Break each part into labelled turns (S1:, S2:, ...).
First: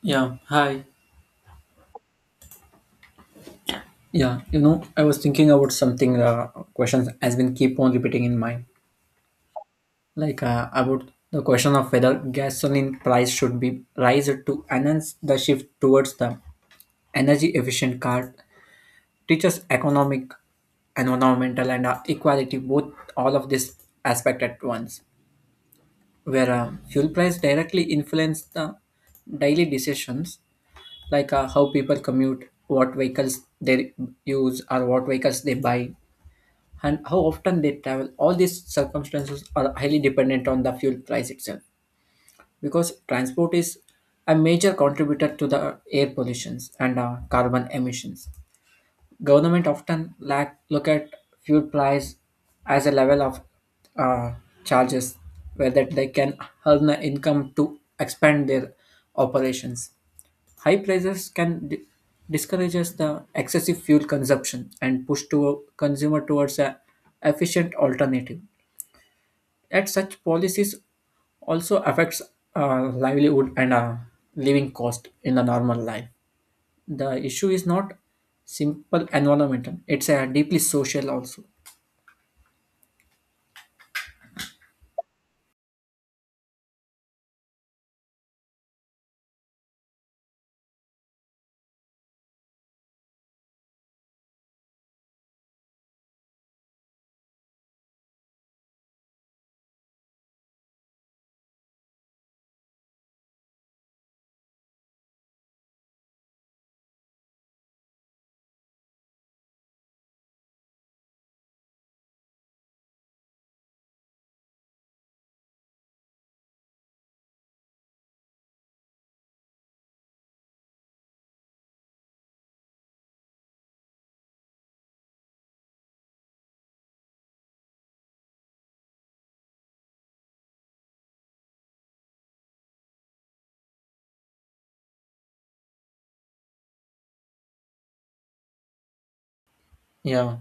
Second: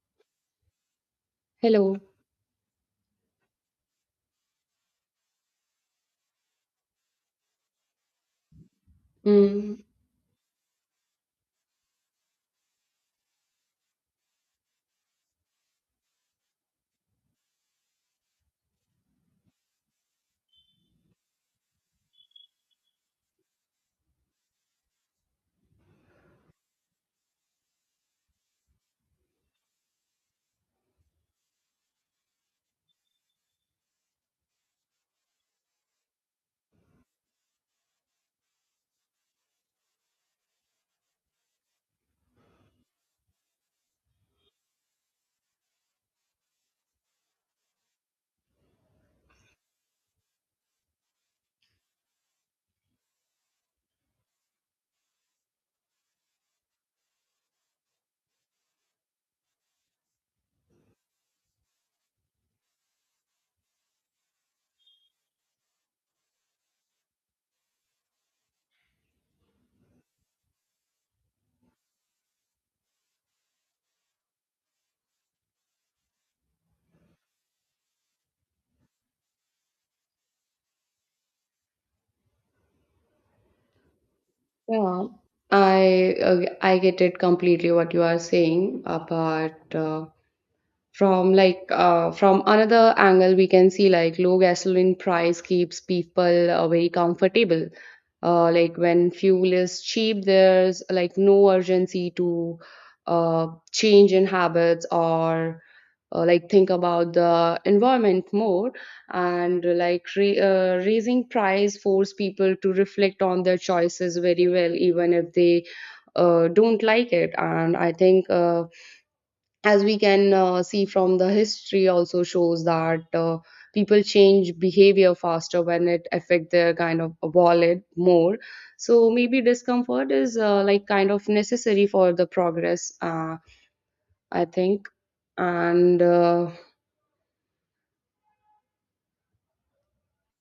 S1: Yeah, hi.
S2: Hello.
S1: Yeah, you know, I was thinking about something. Questions has been keep on repeating in mind,
S2: Mm,
S1: like about the question of whether gasoline price should be raised to enhance the shift towards the energy efficient car. Teaches economic, environmental, and equality both all of this aspect at once, where fuel price directly influence the daily decisions like how people commute, what vehicles they use, or what vehicles they buy and how often they travel. All these circumstances are highly dependent on the fuel price itself because transport is a major contributor to the air pollutions and carbon emissions. Government often look at fuel price as a level of uh, charges where that they can earn the income to expand their operations. High prices can discourage us the excessive fuel consumption and push to consumer towards a efficient alternative. At such policies also affects livelihood and living cost in the normal life. The issue is not simple environmental; it's a deeply social also.
S2: yeah, I uh, I get it completely what you are saying about from like from another angle we can see like low gasoline price keeps people very comfortable like when fuel is cheap there's like no urgency to uh, change in habits or like think about the environment more, and like raising price force people to reflect on their choices very well even if they don't like it. And I think as we can see from the history also shows that people change behavior faster when it affect their kind of wallet more. So maybe discomfort is like kind of necessary for the progress I think. And
S1: Yeah,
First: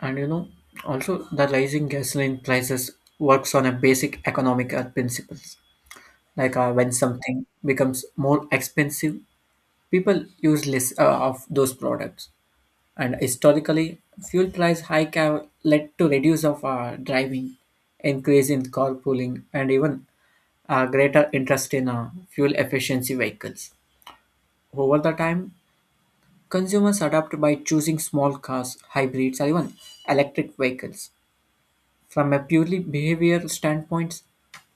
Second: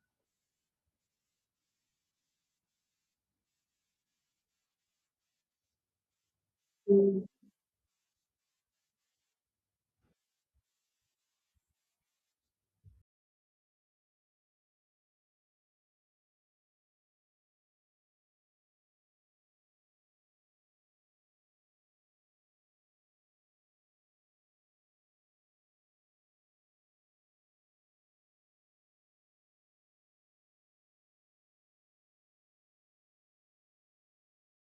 S1: and you know, also the rising gasoline prices works on a basic economic principles. Like when something becomes more expensive, people use less of those products, and historically, fuel price hike have led to reduce of driving, increase in carpooling, and even greater interest in fuel efficiency vehicles. Over the time, consumers adapt by choosing small cars, hybrids, or even electric vehicles. From a purely behavioral standpoint,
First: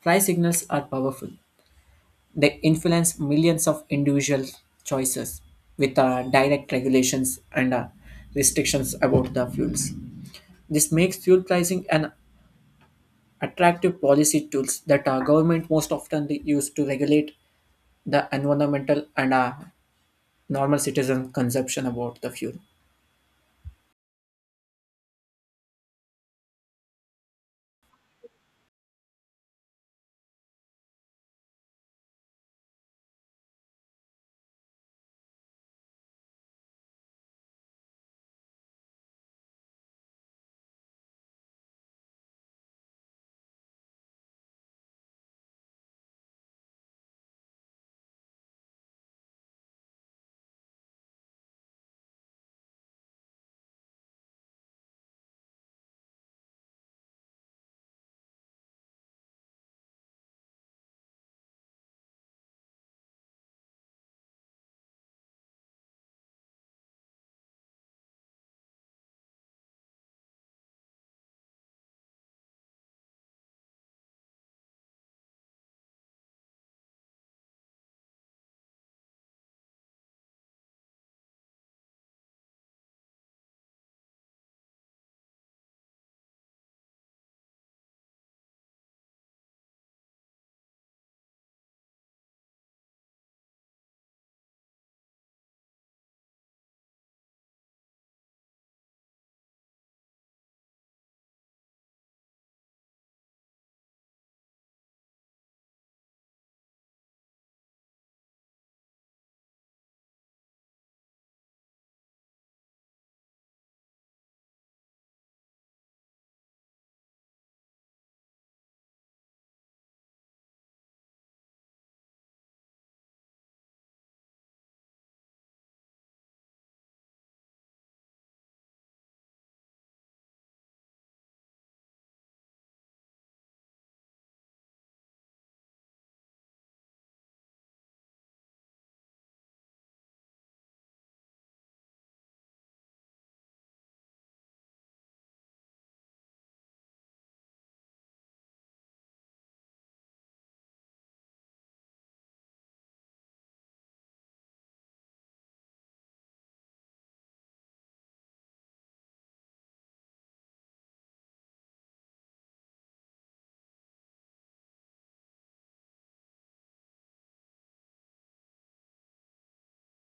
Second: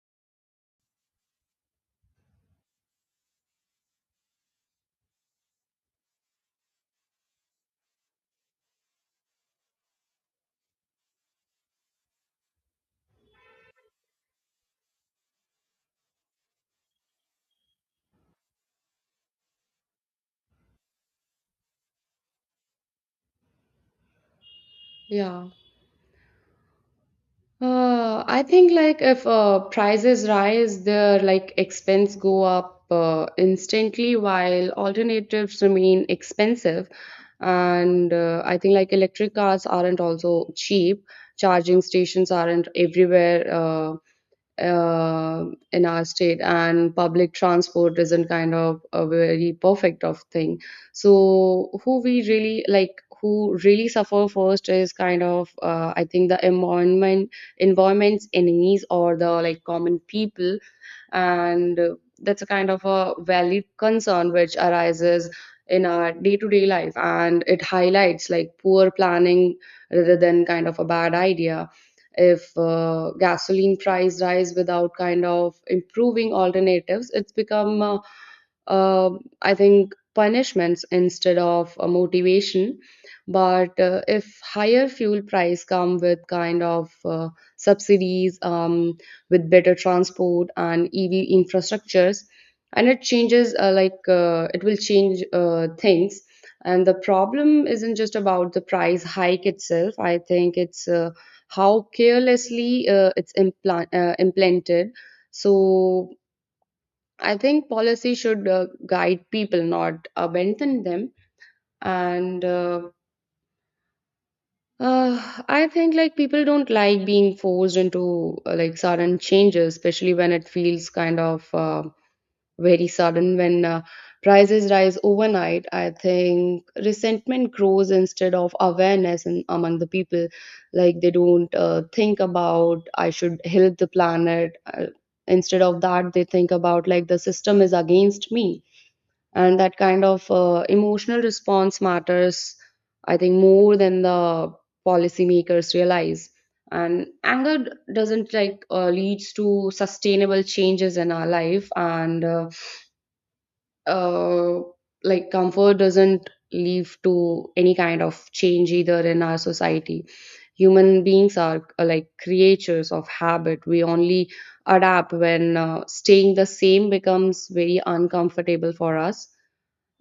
S1: price signals are powerful. They influence millions of individual choices with direct regulations and restrictions about the fuels. This makes fuel pricing an attractive policy tools that our government most often they use to regulate the environmental and normal citizen consumption about the fuel.
S2: yeah. I think like if prices rise, their like expense go up instantly while alternatives remain expensive. And I think like electric cars aren't also cheap. Charging stations aren't everywhere. Uh, in our state, and public transport isn't kind of a very perfect of thing. So who we really like who really suffer first is kind of I think the environment's enemies or the like common people. And that's a kind of a valid concern which arises in our day-to-day life, and it highlights like poor planning rather than kind of a bad idea. If gasoline price rise without kind of improving alternatives, it's become uh, I think punishments instead of a motivation. But if higher fuel price come with kind of subsidies with better transport and EV infrastructures. And it changes, like, it will change things. And the problem isn't just about the price hike itself. I think it's how carelessly it's implanted. So I think policy should guide people, not abandon them. And I think like people don't like being forced into like sudden changes, especially when it feels kind of very sudden. When prices rise overnight, I think resentment grows instead of awareness in, among the people. Like they don't think about I should help the planet instead of that they think about like the system is against me. And that kind of emotional response matters, I think, more than the policymakers realize. And anger doesn't like leads to sustainable changes in our life, and uh, like comfort doesn't leave to any kind of change either in our society. Human beings are like creatures of habit. We only adapt when staying the same becomes very uncomfortable for us.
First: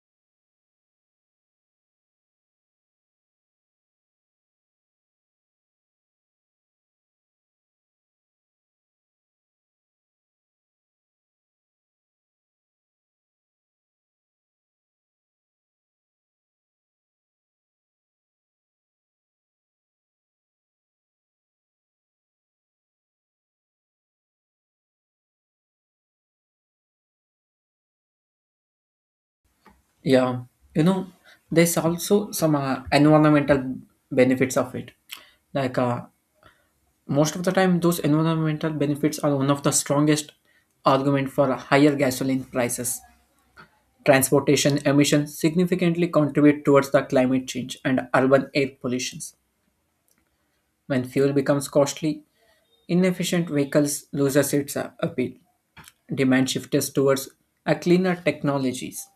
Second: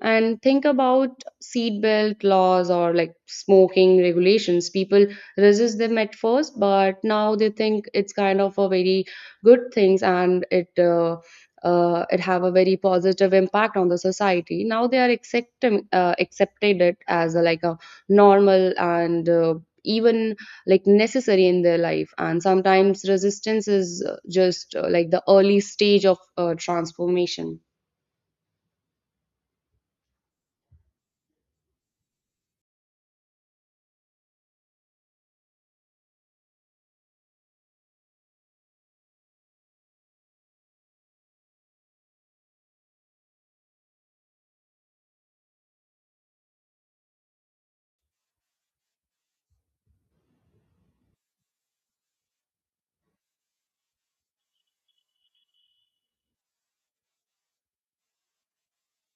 S2: And think about seatbelt laws or like smoking regulations, people resist them at first but now they think it's kind of a very good things, and it it have a very positive impact on the society. Now they are accepting accepted it as a, like a normal, and even like necessary in their life. And sometimes resistance is just like the early stage of transformation.
S1: Yeah, you know, there's also some environmental benefits of it, like most of the time, those environmental benefits are one of the strongest argument for higher gasoline prices. Transportation emissions significantly contribute towards the climate change and urban air pollution. When fuel becomes costly, inefficient vehicles loses its appeal. Demand shifts towards a cleaner technologies.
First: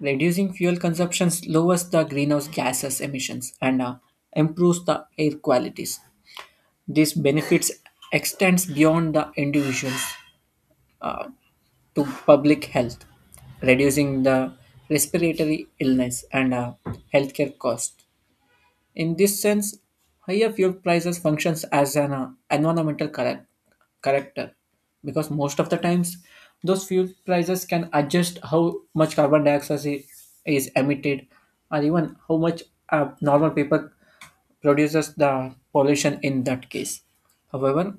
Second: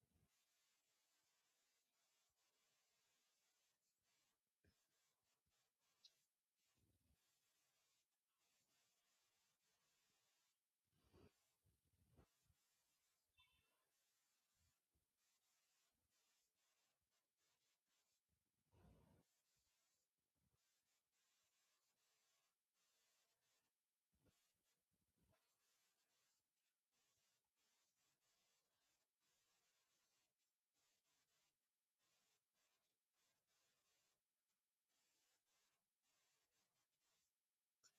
S1: Reducing fuel consumptions lowers the greenhouse gases emissions and improves the air qualities. These benefits extends beyond the individuals uh, to public health, reducing the respiratory illness and healthcare cost. In this sense, higher fuel prices functions as an environmental corrector because most of the times those fuel prices can adjust how much carbon dioxide is emitted or even how much normal people produces the pollution in that case. However,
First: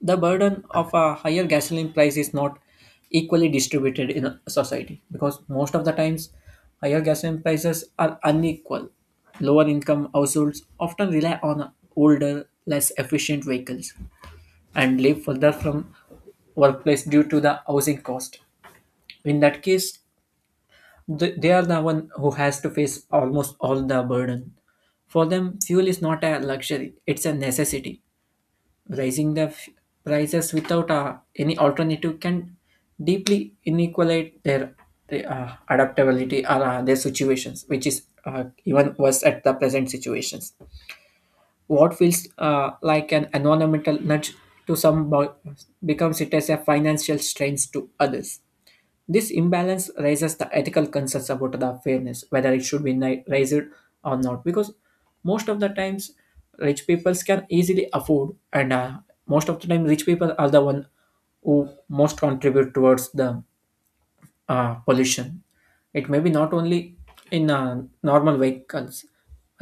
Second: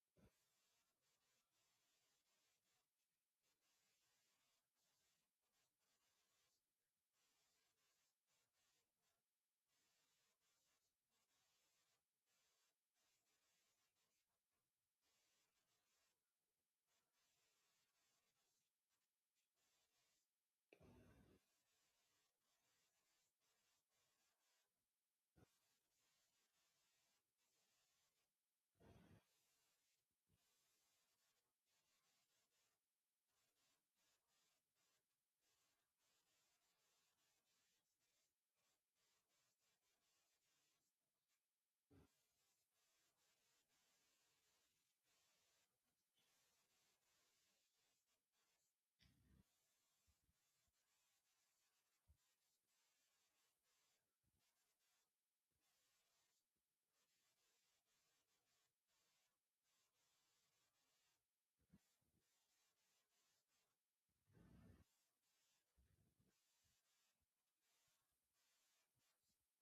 S1: the burden of a higher gasoline price is not equally distributed in a society because most of the times higher gasoline prices are unequal. Lower income households often rely on older less efficient vehicles and live further from workplace due to the housing cost. In that case, they are the one who has to face almost all the burden. For them fuel is not a luxury, it's a necessity. Raising the prices without any alternative can deeply inequalate their adaptability or their situations, which is even worse at the present situations. What feels like an environmental nudge to some becomes it as a financial strain to others. This imbalance raises the ethical concerns about the fairness, whether it should be raised or not, because most of the times rich people can easily afford, and most of the time rich people are the one who most contribute towards the pollution. It may be not only in normal vehicles,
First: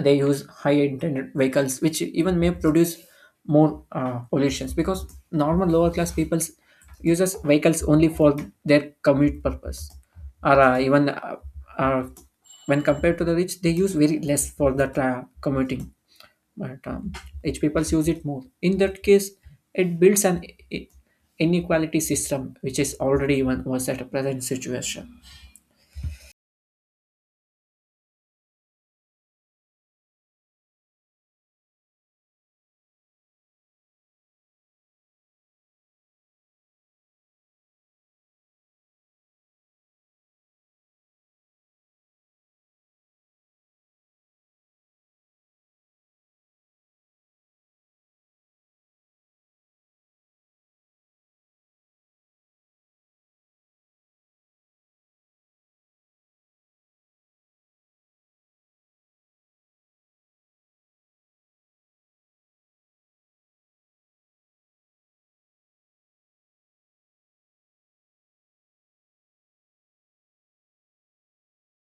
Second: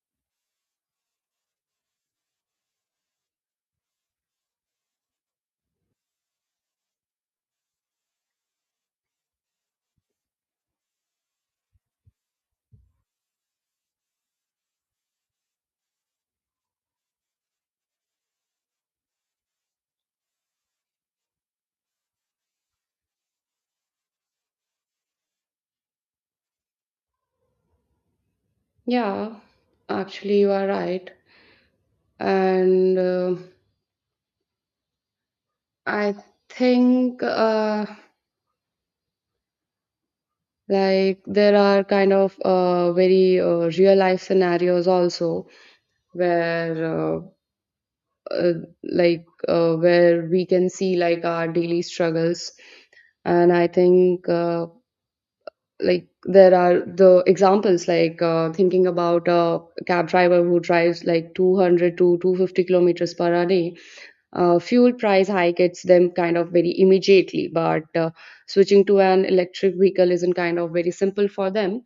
S1: they use high intended vehicles, which even may produce more pollutions because normal lower class people uses vehicles only for their commute purpose, or even uh, when compared to the rich, they use very less for the commuting, but rich people use it more. In that case, it builds an i- inequality system which is already even worse at a present situation.
S2: Yeah, actually, you are right. And I think like there are kind of very real life scenarios also, where uh, like where we can see like our daily struggles. And I think like there are the examples like thinking about a cab driver who drives like 200 to 250 kilometers per hour. Fuel price hike hits them kind of very immediately, but switching to an electric vehicle isn't kind of very simple for them.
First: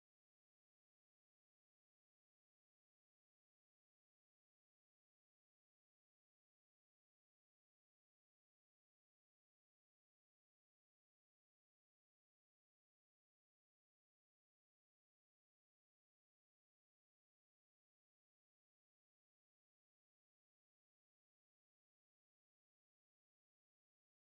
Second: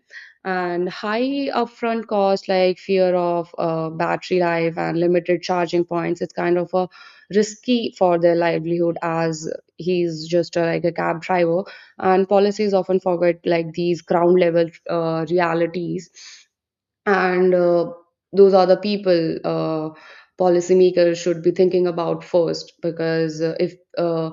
S2: And high upfront cost, like fear of battery life and limited charging points, it's kind of a risky for their livelihood, as he's just like a cab driver. And policies often forget like these ground level realities. And those are the people policymakers should be thinking about first, because if uh,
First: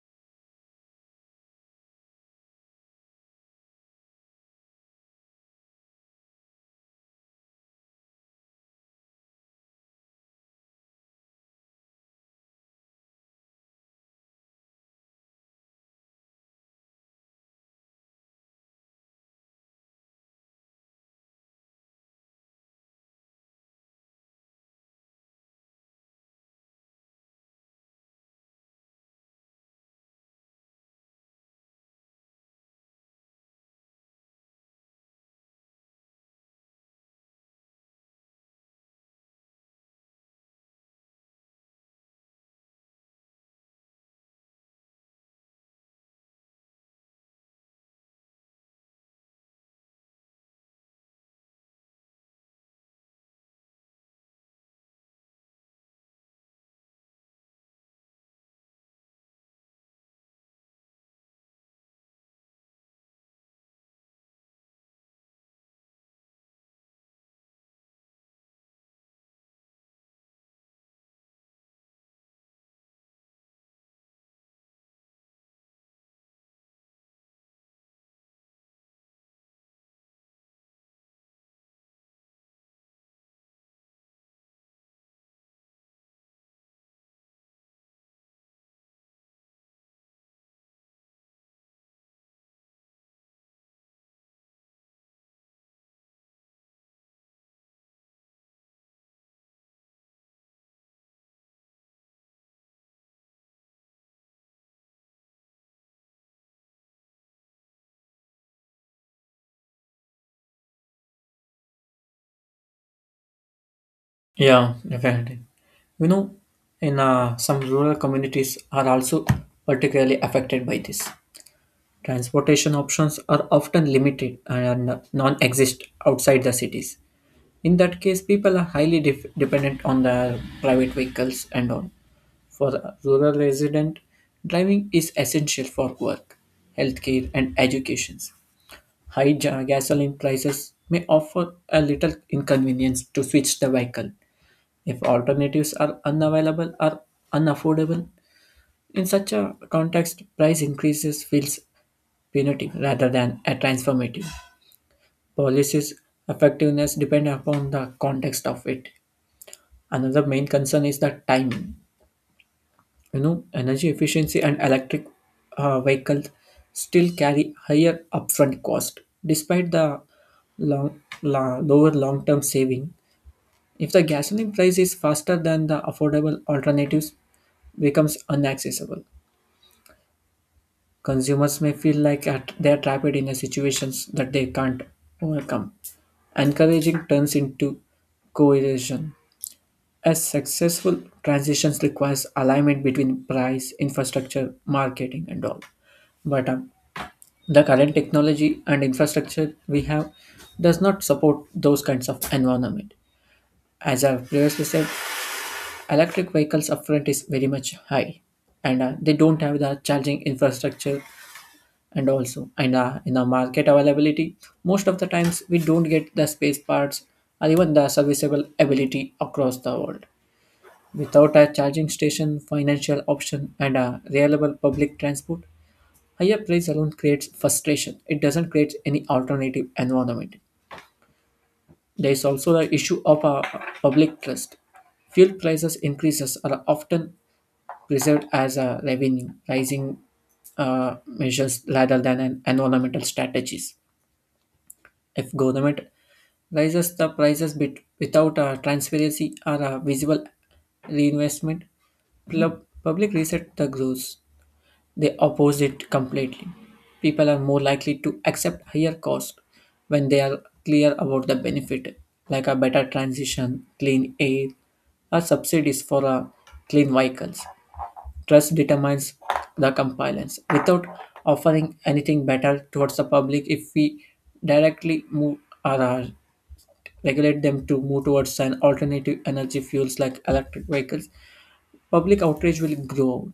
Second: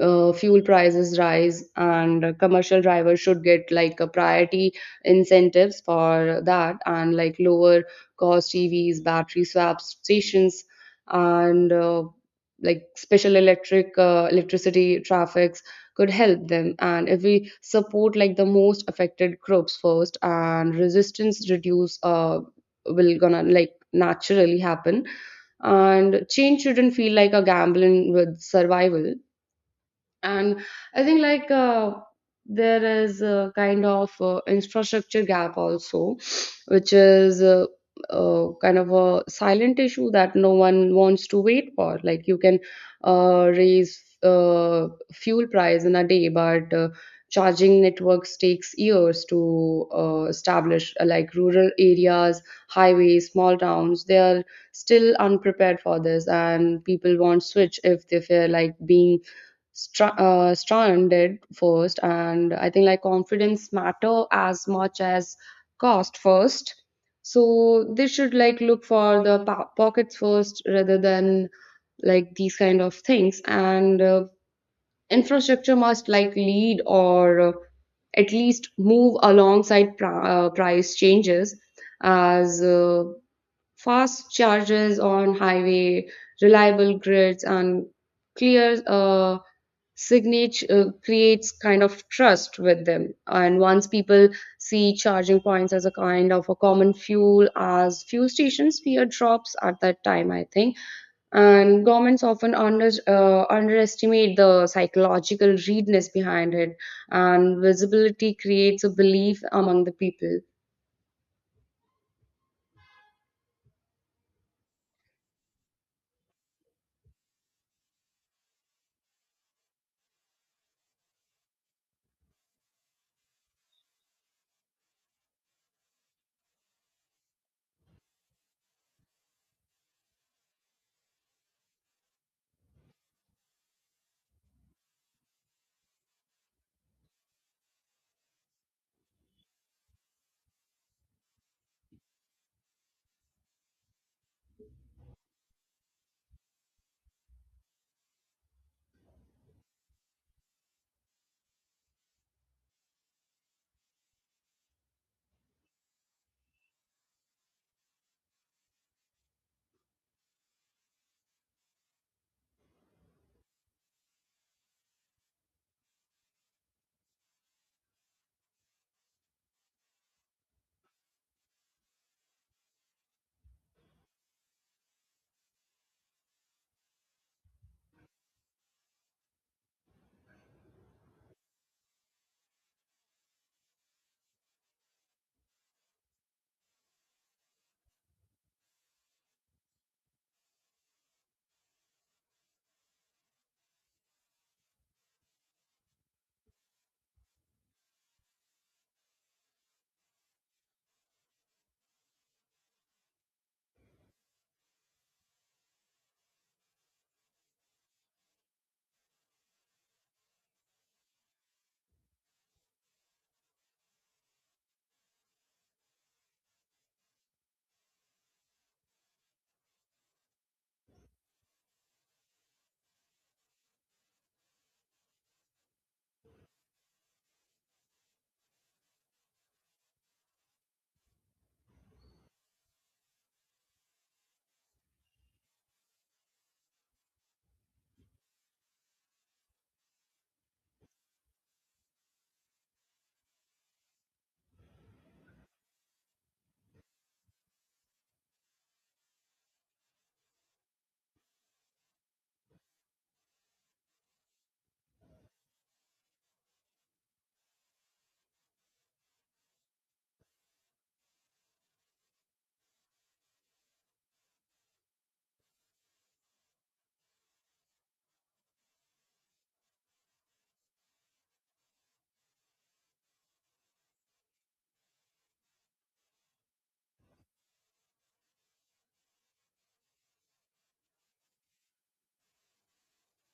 S2: uh, fuel prices rise, and commercial drivers should get like a priority incentives for that. And like lower cost EVs, battery swap stations, and like special electric electricity traffic could help them. And if we support like the most affected groups first, and resistance reduce, will gonna like naturally happen. And change shouldn't feel like a gambling with survival. And I think like there is a kind of infrastructure gap also, which is kind of a silent issue that no one wants to wait for. Like you can raise fuel price in a day, but charging networks takes years to establish. Like rural areas, highways, small towns, they are still unprepared for this, and people won't switch if they feel like being stranded first. And I think like confidence matter as much as cost first. So they should like look for the pockets first rather than like these kind of things. And infrastructure must like lead, or at least move alongside price changes, as fast charges on highway, reliable grids, and clear signage creates kind of trust with them. And once people see charging points as a kind of a common fuel as fuel stations, fear drops at that time, I think. And governments often underestimate the psychological readiness behind it. And visibility creates a belief among the people.
S1: Yeah, definitely. You know, in some rural communities are also particularly affected by this. Transportation options are often limited and non-exist outside the cities. In that case, people are highly dependent on the private vehicles and on. For a rural resident, driving is essential for work, healthcare, and education. High gasoline prices may offer a little inconvenience to switch the vehicle. If alternatives are unavailable or unaffordable, in such a context, price increases feels punitive rather than a transformative. Policies' effectiveness depend upon the context of it. Another main concern is the timing. You know, energy efficiency and electric vehicles still carry higher upfront cost, despite the lower long-term saving. If the gasoline price is faster than the affordable alternatives, becomes unaccessible. Consumers may feel like they are trapped in a situations that they can't overcome. Encouraging turns into coercion. A successful transition requires alignment between price, infrastructure, marketing, and all. But the current technology and infrastructure we have does not support those kinds of environment. As I've previously said, electric vehicles upfront is very much high, and they don't have the charging infrastructure and also in the market availability, most of the times we don't get the space parts or even the serviceable ability across the world. Without a charging station financial option and a reliable public transport, higher price alone creates frustration, it doesn't create any alternative environment. There is also the issue of a public trust. Fuel prices increases are often preserved as a revenue pricing measures rather than an environmental strategies. If government raises the prices bit without transparency or visible reinvestment, public reset the growth. They oppose it completely. People are more likely to accept higher cost when they are clear about the benefit, like a better transition, clean air, or subsidies for clean vehicles. Trust determines the compliance. Without offering anything better towards the public, if we directly move or regulate them to move towards an alternative energy fuels like electric vehicles, public outrage will grow.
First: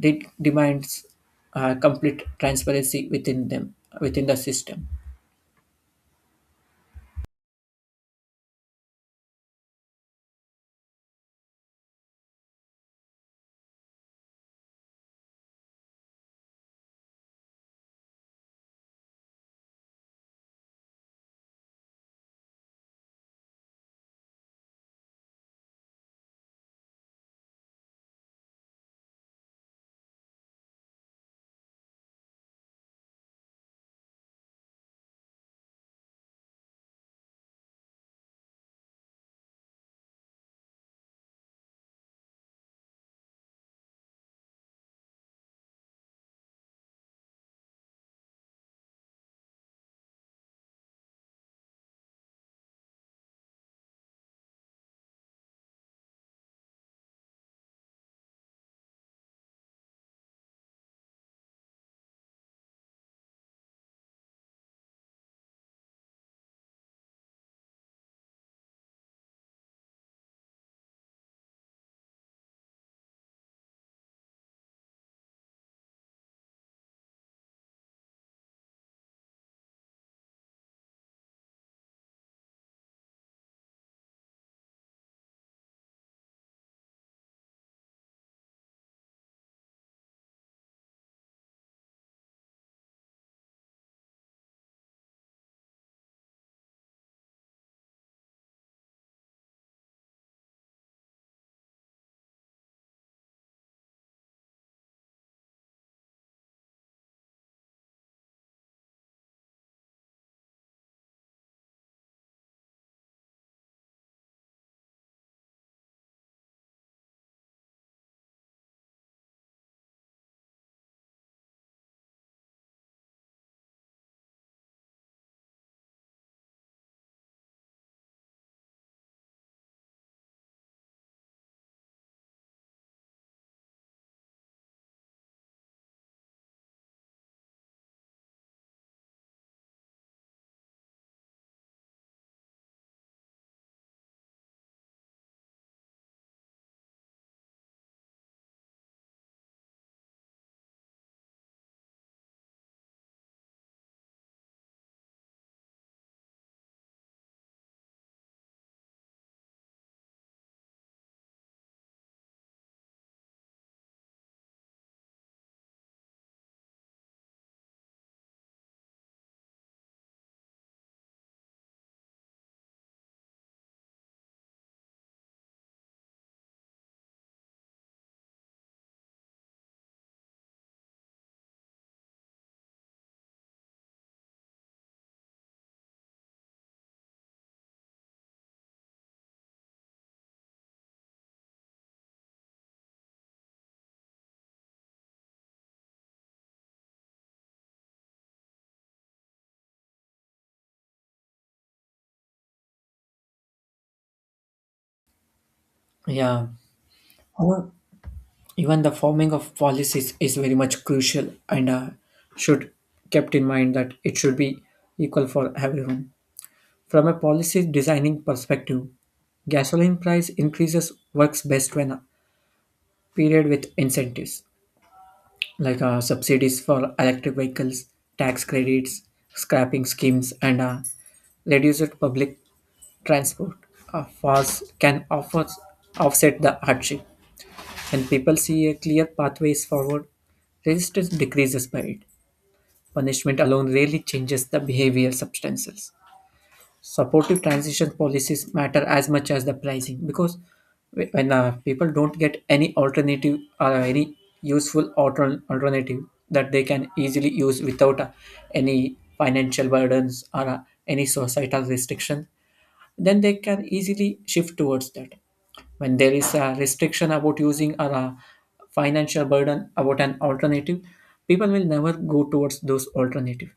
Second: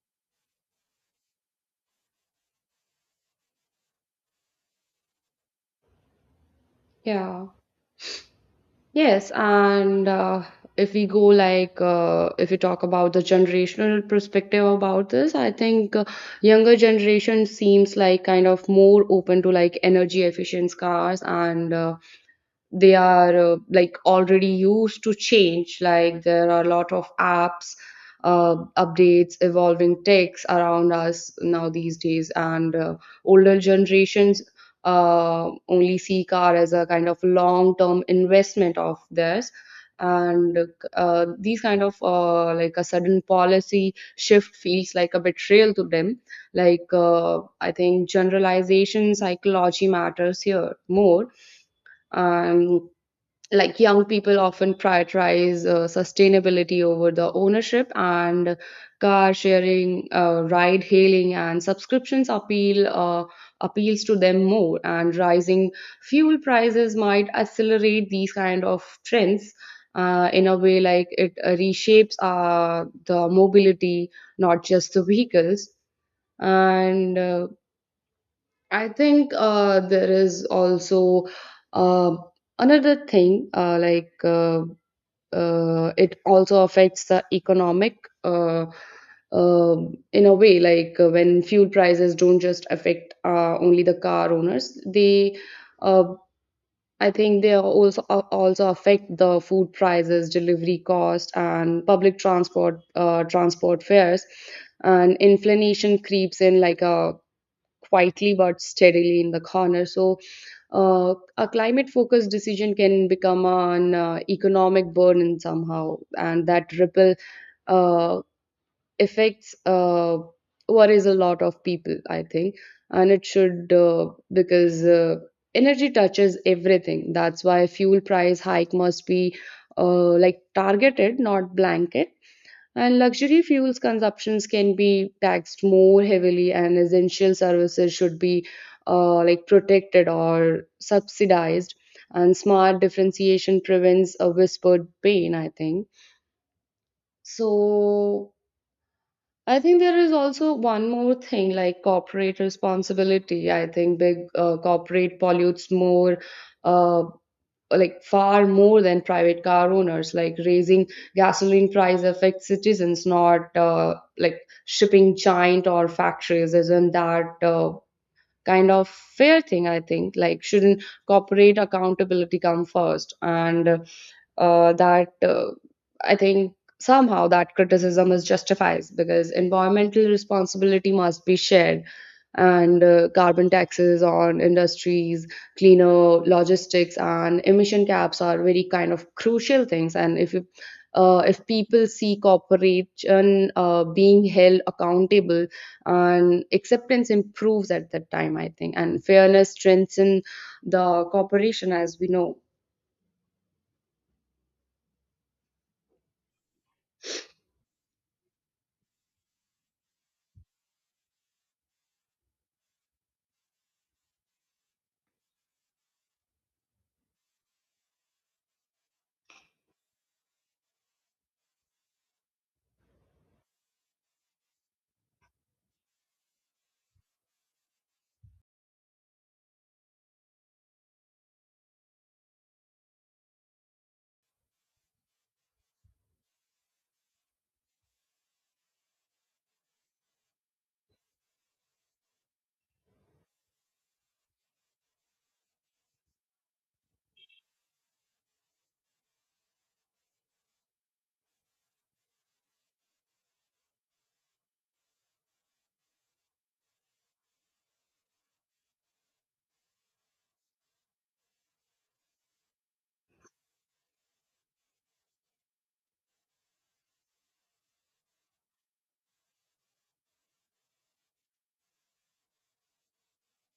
S1: It demands complete transparency within them, within the system.
S2: Yeah. Yes, and if we go like if we talk about the generational perspective about this, I think younger generation seems like kind of more open to like energy efficient cars. And they are like already used to change, like there are a lot of apps, updates, evolving techs around us now these days. And older generations only see car as a kind of long term investment of theirs. And these kind of like a sudden policy shift feels like a betrayal to them. Like I think generalization psychology matters here more. um, like young people often prioritize sustainability over the ownership, and car sharing, ride hailing, and subscriptions appeals to them more. And rising fuel prices might accelerate these kind of trends in a way, like it reshapes the mobility, not just the vehicles. And I think there is also uh, another thing, like it also affects the economic uh, in a way. Like when fuel prices don't just affect only the car owners, they uh, I think they are also also affect the food prices, delivery cost, and public transport transport fares. And inflation creeps in like a quietly but steadily in the corner. So a climate focused decision can become an economic burden somehow, and that ripple uh, affects worries a lot of people, I think. And it should because energy touches everything. That's why fuel price hike must be like targeted, not blanket. And luxury fuels consumptions can be taxed more heavily, and essential services should be like protected or subsidized. And smart differentiation prevents a whispered pain, I think. So I think there is also one more thing like corporate responsibility. I think big corporate pollutes more. Uh, like far more than private car owners, like raising gasoline price affects citizens, not like shipping giant or factories. Isn't that kind of fair thing? I think, like shouldn't corporate accountability come first? And that I think somehow that criticism is justified because environmental responsibility must be shared. And carbon taxes on industries, cleaner logistics, and emission caps are very kind of crucial things. And if you if people see corporation being held accountable, and acceptance improves at that time, I think. And fairness strengthens the cooperation, as we know.
S1: Yeah. However, even the forming of policies is very much crucial and should kept in mind that it should be equal for everyone. From a policy designing perspective, gasoline price increases works best when period with incentives like subsidies for electric vehicles, tax credits, scrapping schemes, and reduced public transport fares can offset the hardship. When people see a clear pathways forward, resistance decreases by it. Punishment alone rarely changes the behavior substances. Supportive transition policies matter as much as the pricing because when people don't get any alternative or any useful alternative that they can easily use without any financial burdens or any societal restriction, then they can easily shift towards that. When there is a restriction about using or a financial burden about an alternative, people will never go towards those alternative.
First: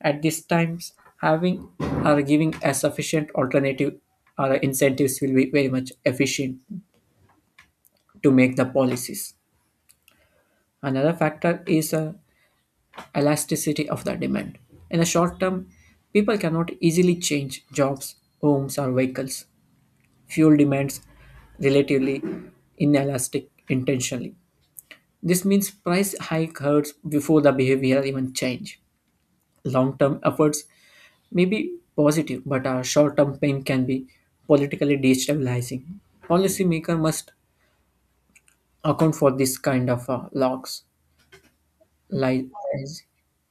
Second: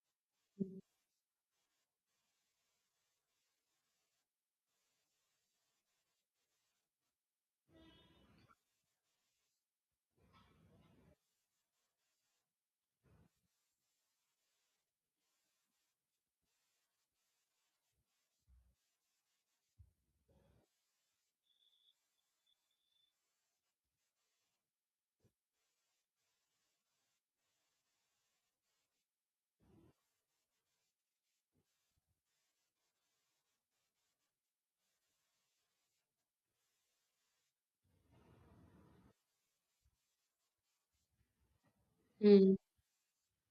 S1: At these times, having or giving a sufficient alternative or incentives will be very much efficient to make the policies. Another factor is elasticity of the demand. In the short term, people cannot easily change jobs, homes or vehicles. Fuel demands relatively inelastic intentionally. This means price hike hurts before the behavior even change. Long-term efforts may be positive, but our short-term pain can be politically destabilizing. Policymaker must account for this kind of locks. Li-
S2: Mm.
S1: rise-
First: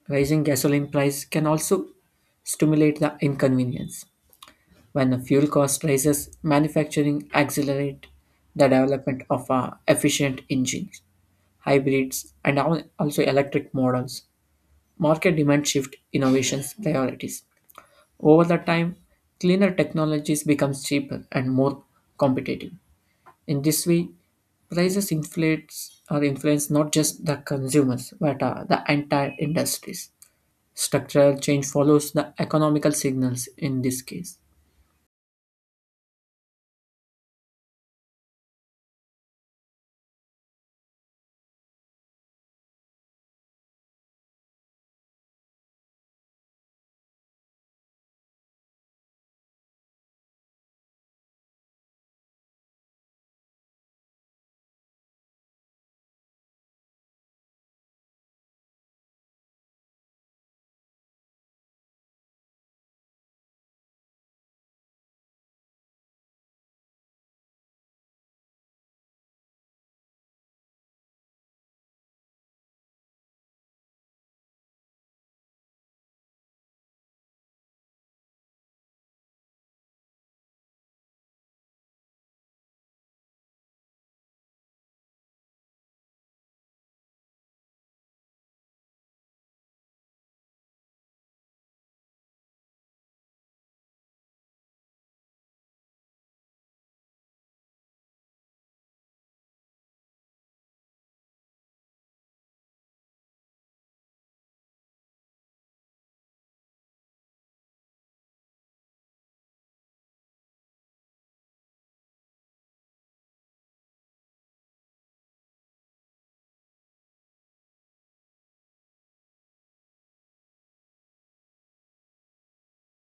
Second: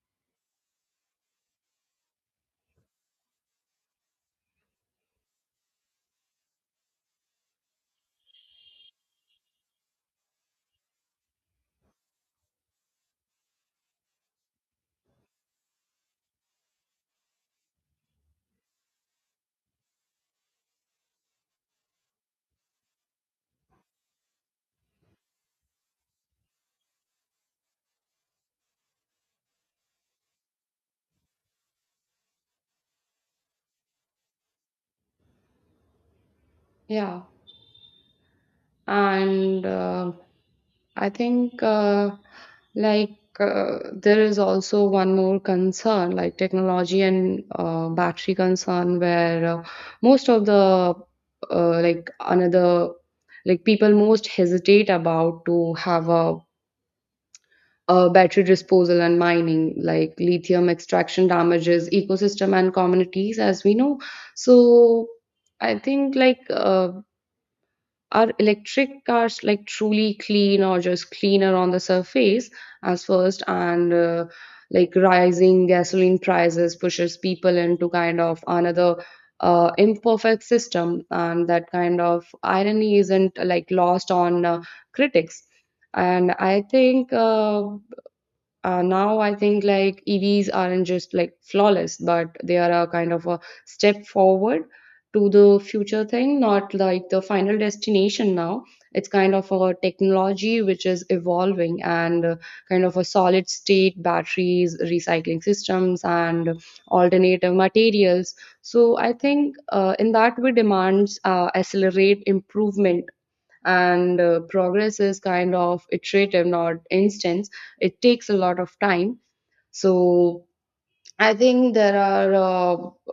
S1: Rising gasoline price can also stimulate the inconvenience. When the fuel cost rises, manufacturing accelerate the development of efficient engines, hybrids, and also electric models. Market demand shift innovations priorities. Over the time, cleaner technologies becomes cheaper and more competitive. In this way, prices inflates or influence not just the consumers but the entire industries. Structural change follows the economical signals in this case.
S2: Yeah, and I think like there is also one more concern like technology and battery concern, where most of the like another, like people most hesitate about to have a battery disposal and mining, like lithium extraction damages ecosystem and communities, as we know. So I think like are electric cars like truly clean or just cleaner on the surface as first? And like rising gasoline prices pushes people into kind of another imperfect system, and that kind of irony isn't like lost on critics. And I think now I think like EVs aren't just like flawless, but they are a kind of a step forward to the future thing, not like the final destination now. It's kind of a technology which is evolving, and kind of a solid state batteries, recycling systems, and alternative materials. So I think in that way, demands accelerate improvement and progress is kind of iterative not instant. It takes a lot of time, so I think there are uh,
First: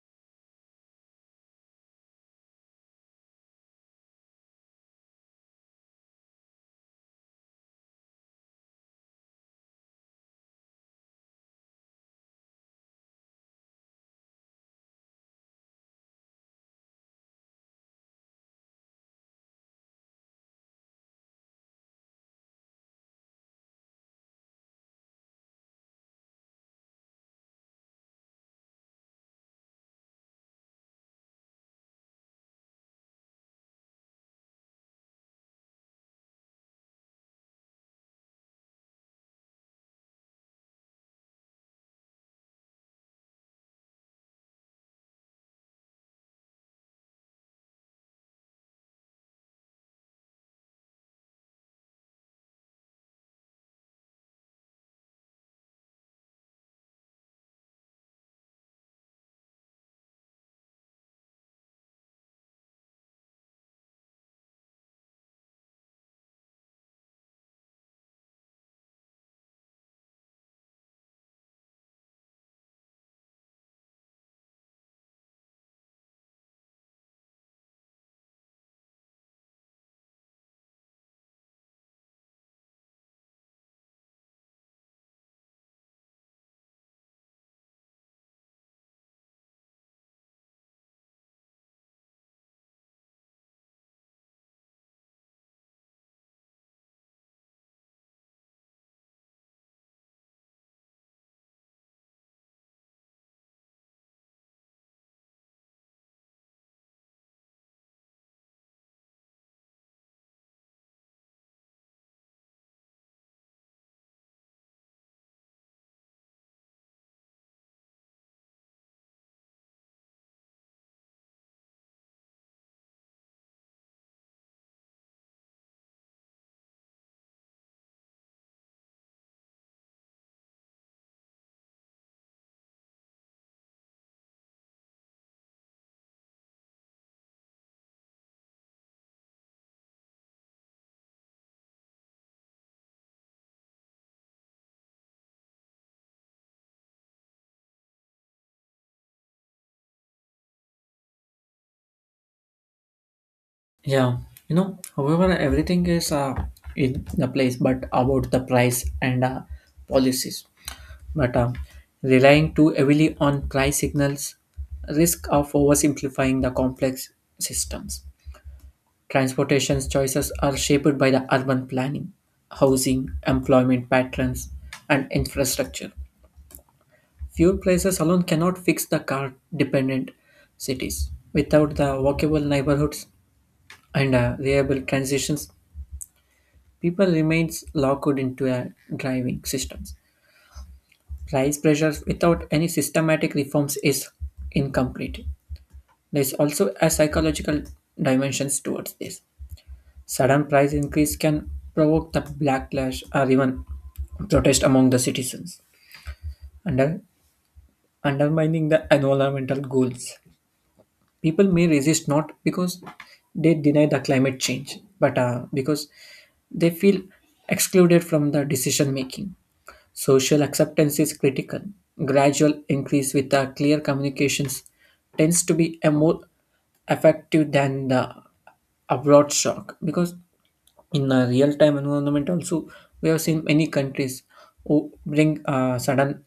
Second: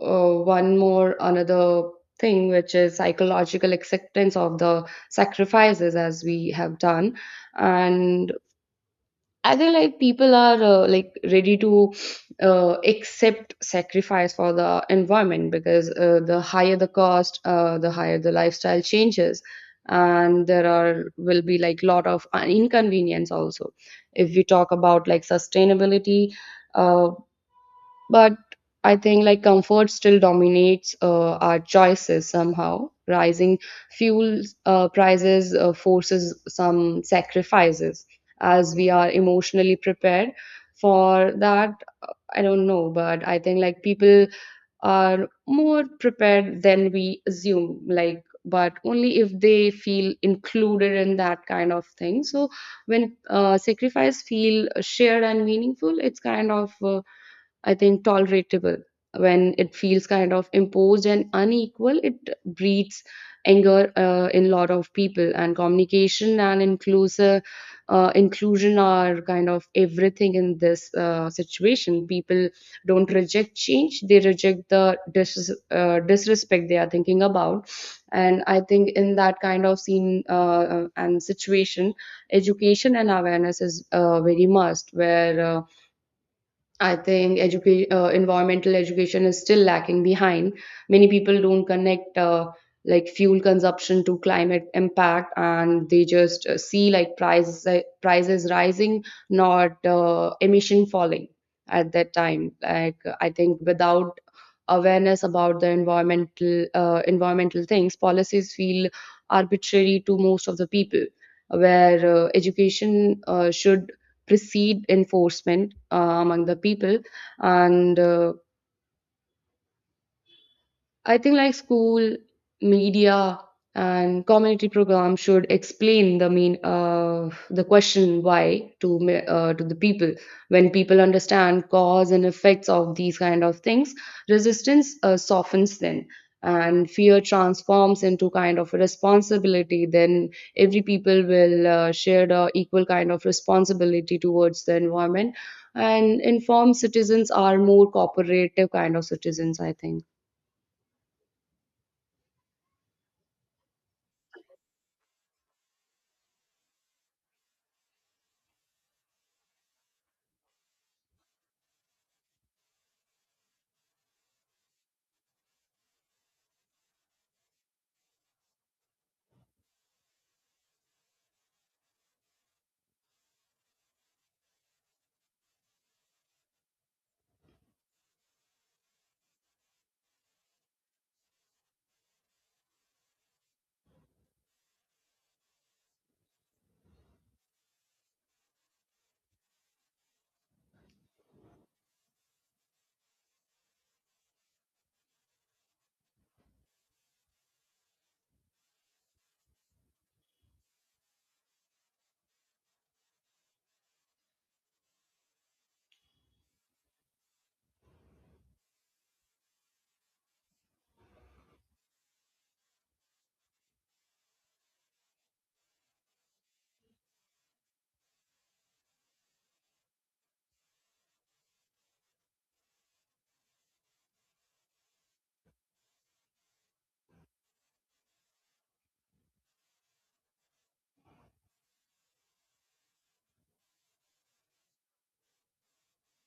S2: uh, one more another thing which is psychological acceptance of the sacrifices as we have done. And I think like people are like ready to accept sacrifice for the environment, because the higher the cost, the higher the lifestyle changes, and there are will be like lot of inconvenience also. If we talk about like sustainability. uh, but I think like comfort still dominates our choices somehow. Rising fuel prices forces some sacrifices as we are emotionally prepared for that. I don't know, but I think like people are more prepared than we assume. Like, but only if they feel included in that kind of thing. So when sacrifice feel shared and meaningful, it's kind of I think, tolerable. When it feels kind of imposed and unequal, it breeds anger in a lot of people. And communication and inclusive inclusion are kind of everything in this situation. People don't reject change; they reject the disrespect they are thinking about. And I think in that kind of scene and situation, education and awareness is very must. Where I think environmental education is still lacking behind. Many people don't connect like fuel consumption to climate impact, and they just see like prices rising, not emission falling at that time. Like I think without awareness about the environmental things, policies feel arbitrary to most of the people. Where education should precede enforcement among the people, and I think like school, media, and community programs should explain the mean the question why to to the people. When people understand cause and effects of these kind of things, resistance softens then, and fear transforms into kind of responsibility. Then every people will share the equal kind of responsibility towards the environment, and informed citizens are more cooperative kind of citizens, I think.
S1: Yeah, you know, however, everything is in the place, but about the price and policies. But relying too heavily on price signals risk of oversimplifying the complex systems. Transportation choices are shaped by the urban planning, housing, employment patterns, and infrastructure. Few places alone cannot fix the car dependent cities. Without the walkable neighborhoods and reliable transitions, people remains locked into a driving systems. Price pressures without any systematic reforms is incomplete. There is also a psychological dimensions towards this. Sudden price increase can provoke the backlash or even protest among the citizens, under, undermining the environmental goals. People may resist not because they deny the climate change, but because they feel excluded from the decision making. Social acceptance is critical. Gradual increase with a clear communications tends to be a more effective than the abroad shock because in a real time environment also we have seen many countries who bring sudden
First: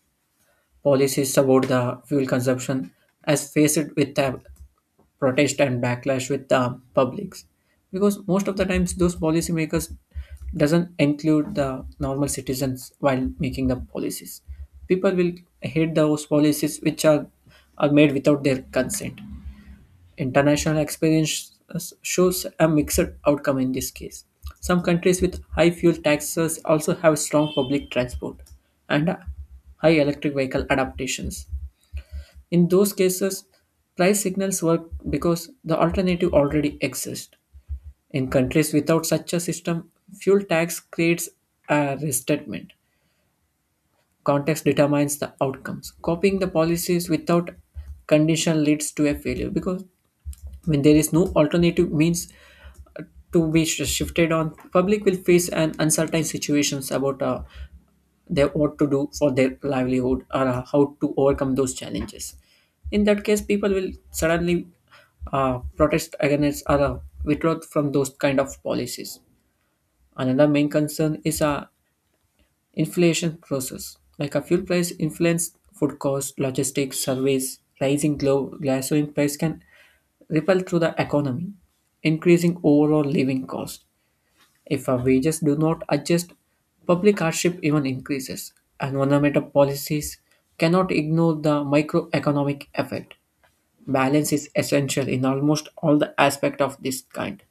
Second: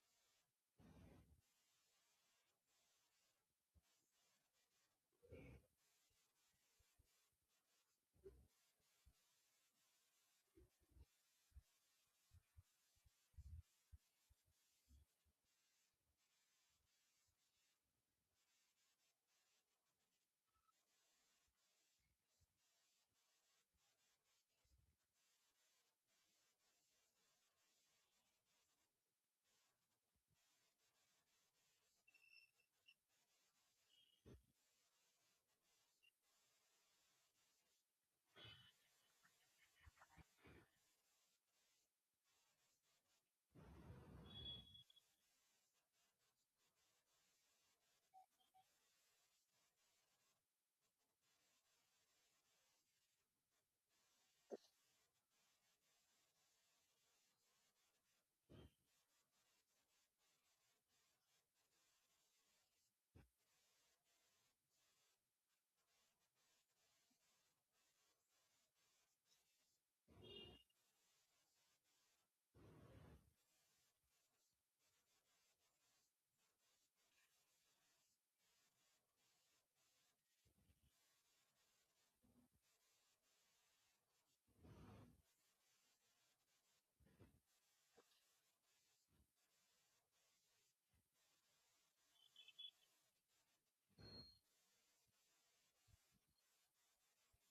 S1: policies about the fuel consumption as faced with the protest and backlash with the publics because most of the times those policymakers doesn't include the normal citizens while making the policies. People will hate those policies which are made without their consent. International experience shows a mixed outcome in this case. Some countries with high fuel taxes also have strong public transport and high electric vehicle adaptations. In those cases, price signals work because the alternative already exists. In countries without such a system, fuel tax creates a restatement. Context determines the outcomes. Copying the policies without condition leads to a failure because when there is no alternative means uh, to be shifted on, public will face an uncertain situations about they what to do for their livelihood or how to overcome those challenges. In that case people will suddenly protest against or withdraw from those kind of policies. Another main concern is inflation process. Like a fuel price influence food cost, logistics, service, rising gasoline price can ripple through the economy, increasing overall living cost. If our wages do not adjust, public hardship even increases. Environmental policies cannot ignore the microeconomic effect. Balance is essential in almost all the aspect of this kind.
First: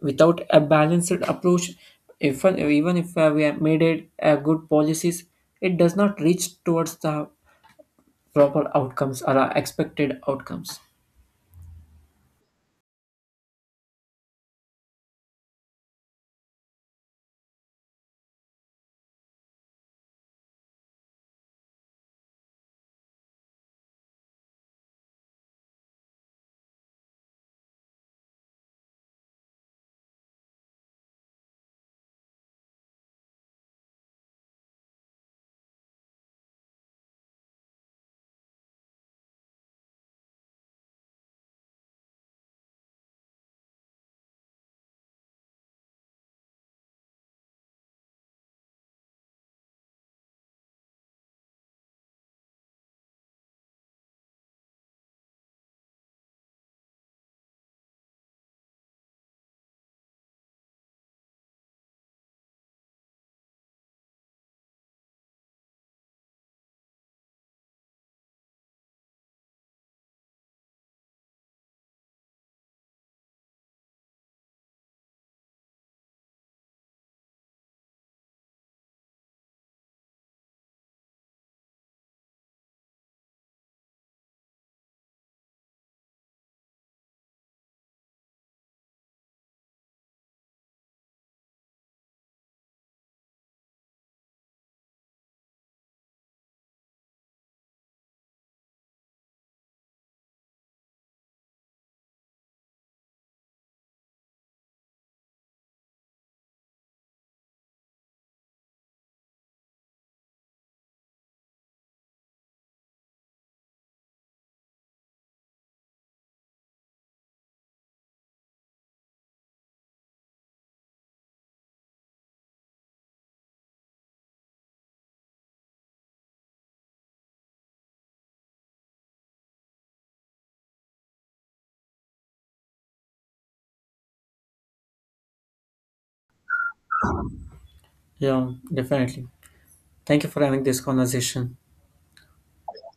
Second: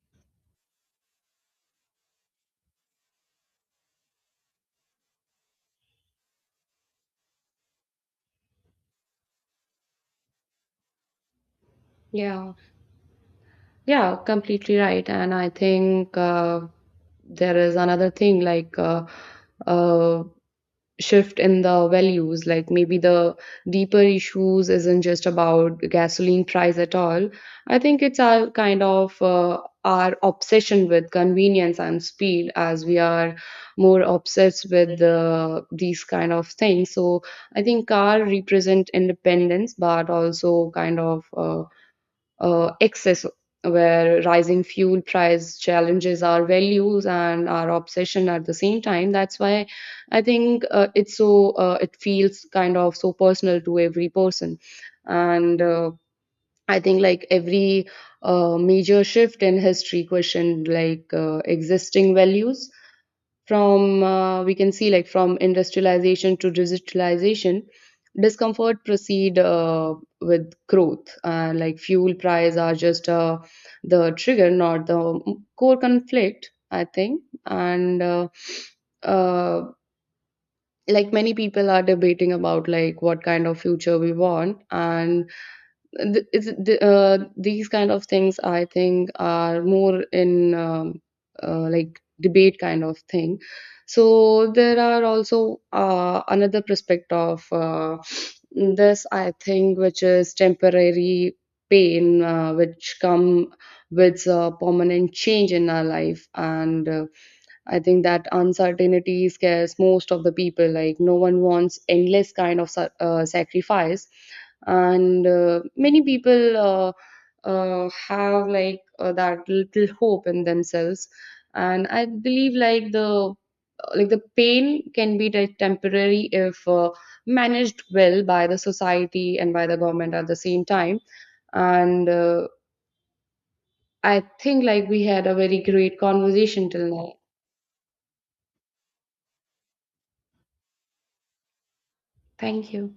S1: Without a balanced approach, if even if we have made it good policies, it does not reach towards the proper outcomes or expected outcomes.
S2: Yeah. Yeah, completely right. And I think there is another thing like uh, shift in the values. Like maybe the deeper issues isn't just about gasoline price at all. I think it's our kind of our obsession with convenience and speed as we are more obsessed with these kind of things. So I think car represent independence, but also kind of. Excess, where rising fuel price challenges our values and our obsession at the same time. That's why I think it's so it feels kind of so personal to every person. And I think like every major shift in history questioned like existing values. From we can see like from industrialization to digitalization, discomfort proceed with growth, and like fuel price are just the trigger, not the core conflict, I think. And uh, uh, like many people are debating about like what kind of future we want, and these kind of things I think are more in like debate kind of thing. So there are also another prospect of this, I think, which is temporary pain which come with a permanent change in our life. And I think that uncertainty scares most of the people. Like no one wants endless kind of sacrifice, and many people have like that little hope in themselves. And I believe like the pain can be temporary if managed well by the society and by the government at the same time. And I think like we had a very great conversation till now.
S1: Yeah, definitely. Thank you for having this conversation.
S2: Thank you.